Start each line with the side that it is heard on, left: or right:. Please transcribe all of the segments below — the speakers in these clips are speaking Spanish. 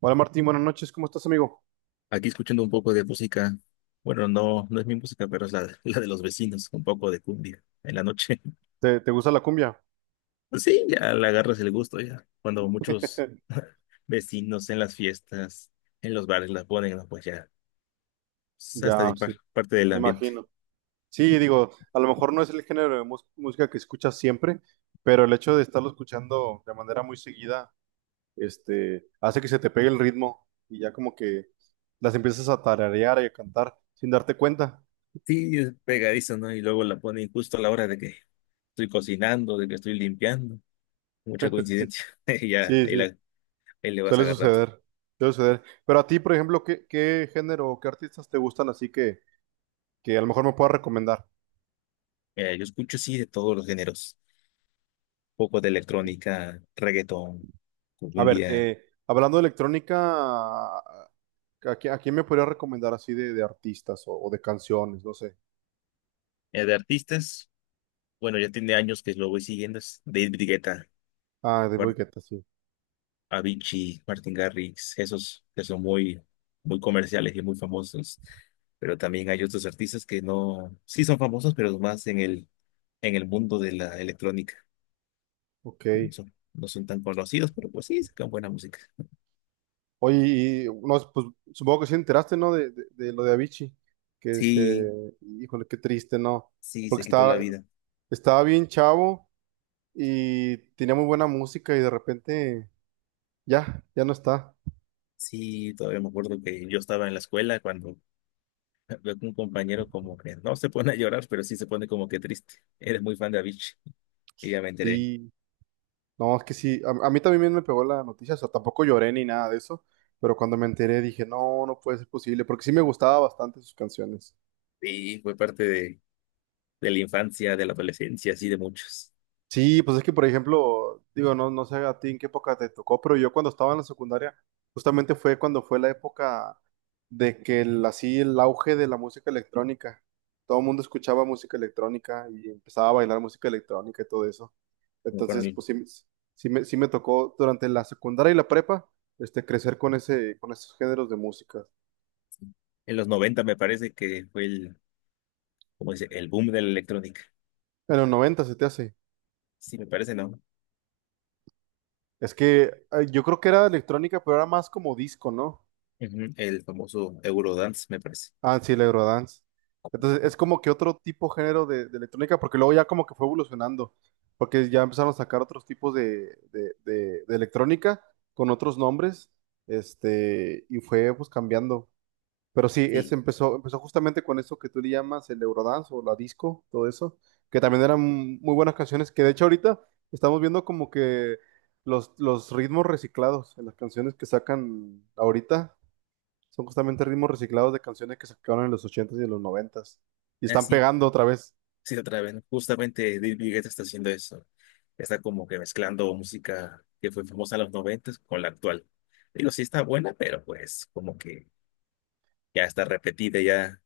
right: Hola Martín, buenas noches, ¿cómo estás amigo?
left: Aquí escuchando un poco de música. Bueno, no es mi música, pero es la, la de los vecinos, un poco de cumbia en la noche.
right: ¿Te gusta la cumbia?
left: Pues sí, ya le agarras el gusto ya. Cuando muchos vecinos en las fiestas, en los bares la ponen, ¿no? Pues ya, es hasta
right: Ya, sí,
left: parte del
right: me
left: ambiente.
right: imagino. Sí, digo, a lo mejor no es el género de música que escuchas siempre, pero el hecho de estarlo escuchando de manera muy seguida, hace que se te pegue el ritmo y ya como que las empiezas a tararear y a cantar sin darte cuenta.
left: Sí, es pegadizo, ¿no? Y luego la ponen justo a la hora de que estoy cocinando, de que estoy limpiando. Mucha
right: Sí,
left: coincidencia. Y ya,
right: sí,
left: ahí,
right: sí,
left: ahí le vas
right: suele
left: agarrando.
right: suceder, suele suceder. Pero a ti, por ejemplo, ¿qué género o qué artistas te gustan así que a lo mejor me puedas recomendar?
left: Mira, yo escucho sí de todos los géneros. Poco de electrónica, reggaetón,
right: A ver,
left: cumbia.
right: hablando de electrónica, ¿a, a quién me podría recomendar así de artistas o de canciones? No sé.
left: De artistas, bueno, ya tiene años que lo voy siguiendo, es David Guetta,
right: Ah, de
left: Mar-
right: Guetta, sí.
left: Avicii, Martin Garrix, esos que son muy, muy comerciales y muy famosos, pero también hay otros artistas que no, sí son famosos, pero más en el, mundo de la electrónica,
right: Ok.
left: que no son tan conocidos, pero pues sí, sacan buena música.
right: Oye, y, no, pues supongo que sí enteraste, ¿no? De lo de Avicii. Que se...
left: Sí,
right: Híjole, qué triste, ¿no?
left: sí,
right: Porque
left: se quitó la
right: estaba,
left: vida.
right: estaba bien chavo y tenía muy buena música y de repente ya no está.
left: Sí, todavía me acuerdo que yo estaba en la escuela cuando veo que un compañero como que no se pone a llorar, pero sí se pone como que triste. Eres muy fan de Avicii. Y ya me enteré.
right: Sí. No, es que sí, a mí también me pegó la noticia, o sea, tampoco lloré ni nada de eso, pero cuando me enteré dije, no, no puede ser posible, porque sí me gustaba bastante sus canciones.
left: Sí fue parte de, la infancia, de la adolescencia, así de muchos.
right: Sí, pues es que, por ejemplo, digo, no, no sé a ti en qué época te tocó, pero yo cuando estaba en la secundaria, justamente fue cuando fue la época de que el, así el auge de la música electrónica, todo el mundo escuchaba música electrónica y empezaba a bailar música electrónica y todo eso.
left: Me acuerdo
right: Entonces,
left: en,
right: pues sí, sí me tocó durante la secundaria y la prepa, crecer con ese, con esos géneros de música.
left: en los 90 me parece que fue el, como dice, el boom de la electrónica.
right: En los 90 se te hace.
left: Sí, me parece, ¿no?
right: Es que yo creo que era electrónica, pero era más como disco, ¿no?
left: Ujú, el famoso Eurodance, me parece.
right: Ah, sí, el Eurodance. Entonces, es como que otro tipo género de electrónica, porque luego ya como que fue evolucionando, porque ya empezaron a sacar otros tipos de electrónica con otros nombres, y fue pues cambiando. Pero sí, es,
left: Sí,
right: empezó justamente con eso que tú le llamas el Eurodance o la disco, todo eso, que también eran muy buenas canciones, que de hecho ahorita estamos viendo como que los ritmos reciclados en las canciones que sacan ahorita son justamente ritmos reciclados de canciones que sacaron en los ochentas y en los noventas y están
left: así,
right: pegando otra vez.
left: sí, otra vez. Justamente David Guetta está haciendo eso. Está como que mezclando música que fue famosa en los 90 con la actual. Digo, sí está buena, pero pues como que ya está repetida, ya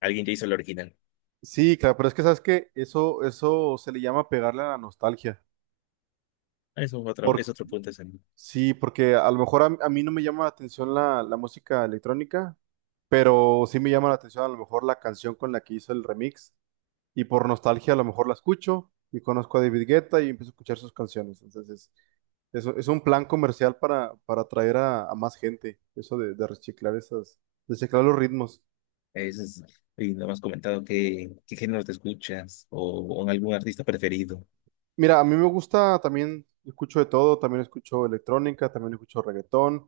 left: alguien ya hizo la original.
right: Sí, claro, pero es que sabes que eso se le llama pegarle a la nostalgia.
left: Eso
right: Por
left: es otro punto ese, ¿no?
right: Sí, porque a lo mejor a mí no me llama la atención la música electrónica, pero sí me llama la atención a lo mejor la canción con la que hizo el remix y por nostalgia a lo mejor la escucho y conozco a David Guetta y empiezo a escuchar sus canciones. Entonces, eso es un plan comercial para atraer a más gente, eso de reciclar esas, de reciclar los ritmos.
left: Eso es, y no me has comentado qué, género te escuchas o algún artista preferido.
right: Mira, a mí me gusta también, escucho de todo, también escucho electrónica, también escucho reggaetón,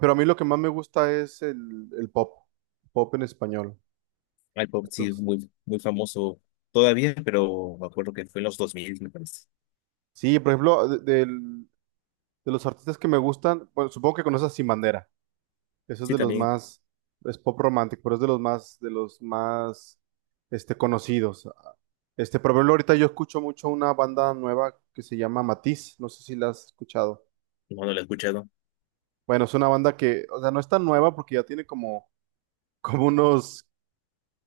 right: pero a mí lo que más me gusta es el pop, pop en español.
left: El pop sí es
right: Entonces,
left: muy, muy famoso todavía, pero me acuerdo que fue en los 2000 me parece.
right: sí, por ejemplo, de los artistas que me gustan, bueno, supongo que conoces a Sin Bandera. Eso es
left: Sí,
right: de los
left: también,
right: más, Es pop romántico, pero es de los más, conocidos. Por ejemplo, ahorita yo escucho mucho una banda nueva que se llama Matiz. No sé si la has escuchado.
left: no, no lo he escuchado.
right: Bueno, es una banda que, o sea, no es tan nueva porque ya tiene como, como unos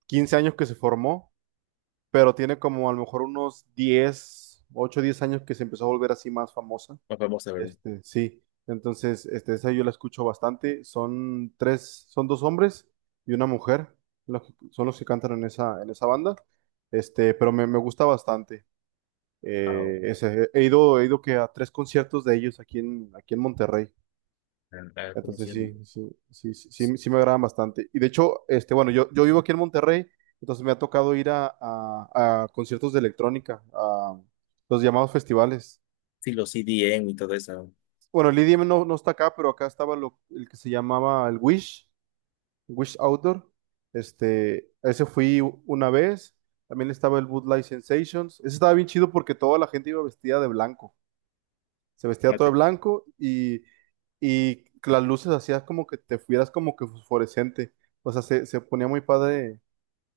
right: 15 años que se formó, pero tiene como a lo mejor unos 10, 8, 10 años que se empezó a volver así más famosa.
left: Más famoso, a ver,
right: Sí, entonces, esa yo la escucho bastante. Son tres, son dos hombres y una mujer, son los que cantan en esa banda. Pero me gusta bastante.
left: a,
right: He ido que a 3 conciertos de ellos aquí en, aquí en Monterrey.
left: ¿cómo
right: Entonces
left: se llama?
right: sí, sí, sí, sí, sí, sí me agradan bastante. Y de hecho, bueno, yo vivo aquí en Monterrey, entonces me ha tocado ir a conciertos de electrónica, a los llamados festivales.
left: Sí, los CDN y todo eso.
right: Bueno, el IDM no está acá, pero acá estaba el que se llamaba el Wish, Wish Outdoor. A ese fui una vez. También estaba el Light Sensations. Ese estaba bien chido porque toda la gente iba vestida de blanco. Se vestía
left: Ah,
right: todo de
left: te-
right: blanco y las luces hacías como que te fueras como que fosforescente. O sea, se ponía muy padre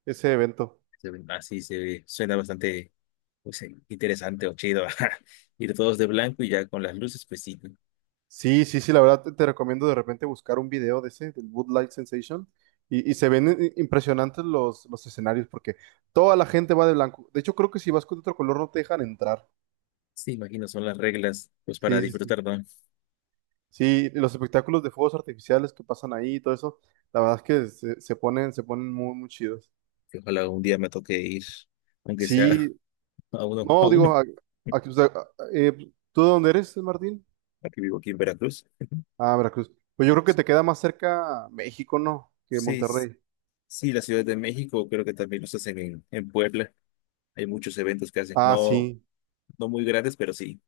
right: ese evento.
left: se ve- Así se ve- suena bastante pues, interesante o chido. Ir todos de blanco y ya con las luces, pues sí.
right: Sí, sí, sí, la verdad te recomiendo de repente buscar un video de ese, del Light Sensation, y se ven impresionantes los escenarios porque toda la gente va de blanco. De hecho, creo que si vas con otro color no te dejan entrar.
left: Sí, imagino, son las reglas pues para
right: Sí, sí, sí.
left: disfrutar, ¿no?
right: Sí, los espectáculos de fuegos artificiales que pasan ahí y todo eso, la verdad es que se ponen muy, muy chidos.
left: Que ojalá un día me toque ir aunque sea
right: Sí,
left: a uno,
right: no,
left: a
right: digo,
left: uno.
right: aquí, o sea, eh, ¿tú de dónde eres, Martín?
left: Aquí vivo aquí en Veracruz.
right: Ah, Veracruz. Pues yo creo que te queda más cerca México, ¿no? Que
left: Sí,
right: Monterrey.
left: sí, la Ciudad de México creo que también los hacen en Puebla. Hay muchos eventos que hacen,
right: Ah,
left: no,
right: sí.
left: no muy grandes, pero sí,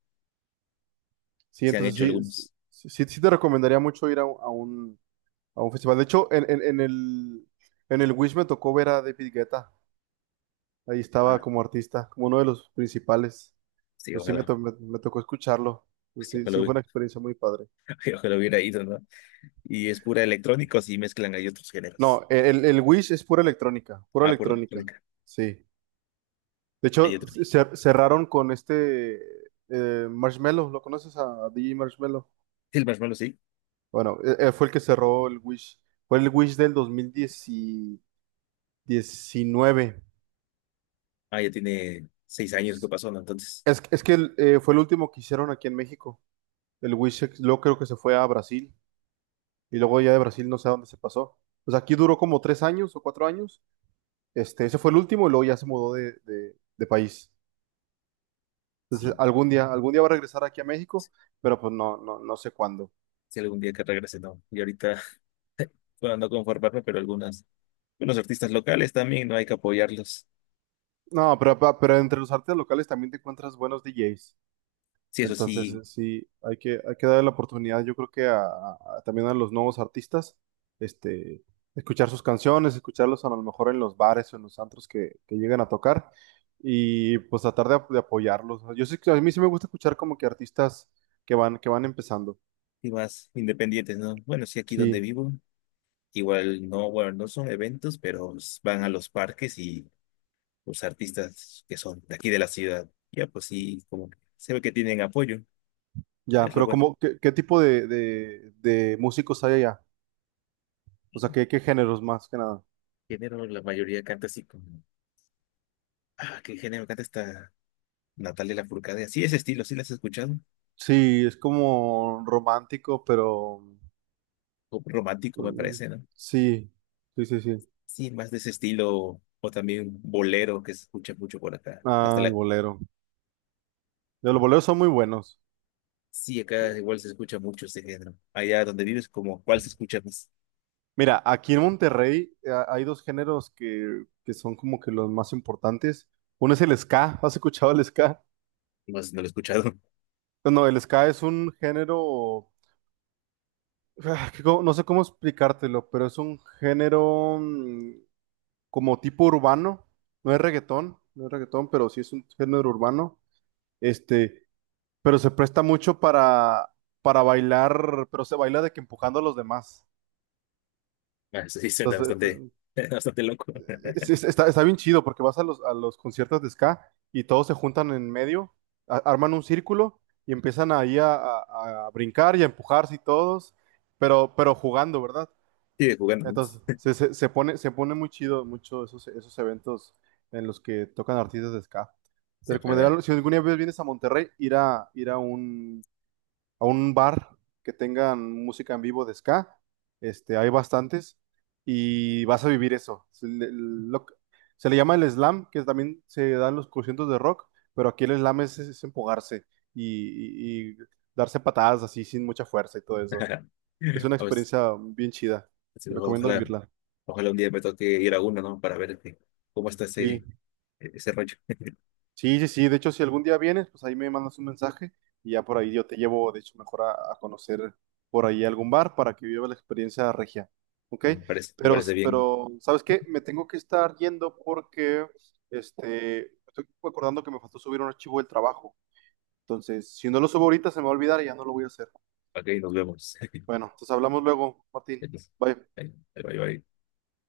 right: Sí,
left: se han
right: entonces
left: hecho
right: sí,
left: algunos.
right: sí te recomendaría mucho ir a un festival. De hecho, en el Wish me tocó ver a David Guetta. Ahí estaba
left: Ah,
right: como artista, como uno de los principales.
left: sí,
right: Pues sí, me,
left: ojalá,
right: to- me- me tocó escucharlo. Pues
left: sí,
right: sí,
left: ojalá,
right: sí, fue una experiencia muy padre.
left: ojalá hubiera ido, ¿no? Y es pura electrónica, o sí mezclan, hay otros géneros.
right: No, el Wish es pura electrónica, pura
left: Ah, pura
right: electrónica.
left: electrónica,
right: Sí. De
left: hay
right: hecho,
left: otro.
right: cerraron con Marshmello. ¿Lo conoces a DJ Marshmello?
left: Sí, el Marshmallow, sí.
right: Bueno, fue el que cerró el Wish. Fue el Wish del 2010 diecinueve.
left: Ah, ya tiene 6 años que pasó, ¿no? Entonces,
right: Es que fue el último que hicieron aquí en México. El Wisex, luego creo que se fue a Brasil y luego ya de Brasil no sé a dónde se pasó. Pues aquí duró como 3 años o 4 años. Ese fue el último y luego ya se mudó de país. Entonces,
left: sí,
right: algún día va a regresar aquí a México, pero pues no, no, no sé cuándo.
left: si algún día que regrese, ¿no? Y ahorita, bueno, no conformarme, pero algunos artistas locales también, no hay que apoyarlos.
right: No, pero, pero entre los artistas locales también te encuentras buenos DJs.
left: Sí, eso
right: Entonces,
left: sí,
right: sí, hay que darle la oportunidad, yo creo que a, también a los nuevos artistas, este, escuchar sus canciones, escucharlos a lo mejor en los bares o en los antros que llegan a tocar y pues tratar de apoyarlos. ¿No? Yo sé que a mí sí me gusta escuchar como que artistas que van empezando.
left: sí más independientes, ¿no? Bueno, sí, aquí donde
right: Sí,
left: vivo, igual no, bueno, no son eventos, pero van a los parques y los artistas que son de aquí de la ciudad, ya pues sí, como que se ve que tienen apoyo,
right: ya,
left: es lo
right: pero
left: bueno.
right: como, ¿qué tipo de músicos hay allá? O sea, ¿qué géneros más que nada?
left: Género, la mayoría canta así como, ah, ¿qué género canta esta Natalia Lafourcade? Así ese estilo, ¿sí la has escuchado?
right: Sí, es como romántico, pero
left: Como romántico me
right: mm,
left: parece, ¿no?
right: sí, sí, sí, sí.
left: Sí, más de ese estilo, o también bolero que se escucha mucho por acá, hasta
right: Ah, el
left: la.
right: bolero. Los boleros son muy buenos.
left: Sí, acá igual se escucha mucho este género. Allá donde vives, como, ¿cuál se escucha más?
right: Mira, aquí en Monterrey hay dos géneros que son como que los más importantes. Uno es el ska. ¿Has escuchado el ska?
left: No sé, si no lo he escuchado.
right: No, el ska es un género, no sé cómo explicártelo, pero es un género como tipo urbano. No es reggaetón, no es reggaetón, pero sí es un género urbano. Este, pero se presta mucho para bailar, pero se baila de que empujando a los demás.
left: Ah, sí, suena
right: Entonces,
left: bastante, bastante loco.
right: está bien chido porque vas a los conciertos de ska y todos se juntan en medio, arman un círculo y empiezan ahí a, a brincar y a empujarse y todos, pero jugando, ¿verdad?
left: Sigue jugando, ¿no?
right: Entonces se pone muy chido mucho esos eventos en los que tocan artistas de ska. Te
left: Sí,
right: recomendaría,
left: ojalá.
right: si alguna vez vienes a Monterrey, ir a un bar que tengan música en vivo de ska, hay bastantes, y vas a vivir eso. Se le llama el slam, que también se dan los conciertos de rock, pero aquí el slam es empujarse y darse patadas así sin mucha fuerza y todo eso. Es una
left: A ver,
right: experiencia bien chida,
left: sí,
right: te recomiendo
left: ojalá,
right: vivirla.
left: ojalá un día me toque ir a uno, ¿no? Para ver cómo está
right: Sí.
left: ese rollo.
right: Sí, sí, sí. De hecho, si algún día vienes, pues ahí me mandas un mensaje y ya por ahí yo te llevo, de hecho, mejor a conocer por ahí algún bar para que viva la experiencia regia. ¿Ok?
left: Me
right: Pero,
left: parece bien.
right: pero, ¿sabes qué? Me tengo que estar yendo porque, estoy acordando que me faltó subir un archivo del trabajo. Entonces, si no lo subo ahorita, se me va a olvidar y ya no lo voy a hacer.
left: Ok, nos vemos.
right: Bueno, entonces hablamos luego, Martín.
left: Entonces,
right: Bye.
left: ahí va, ahí va.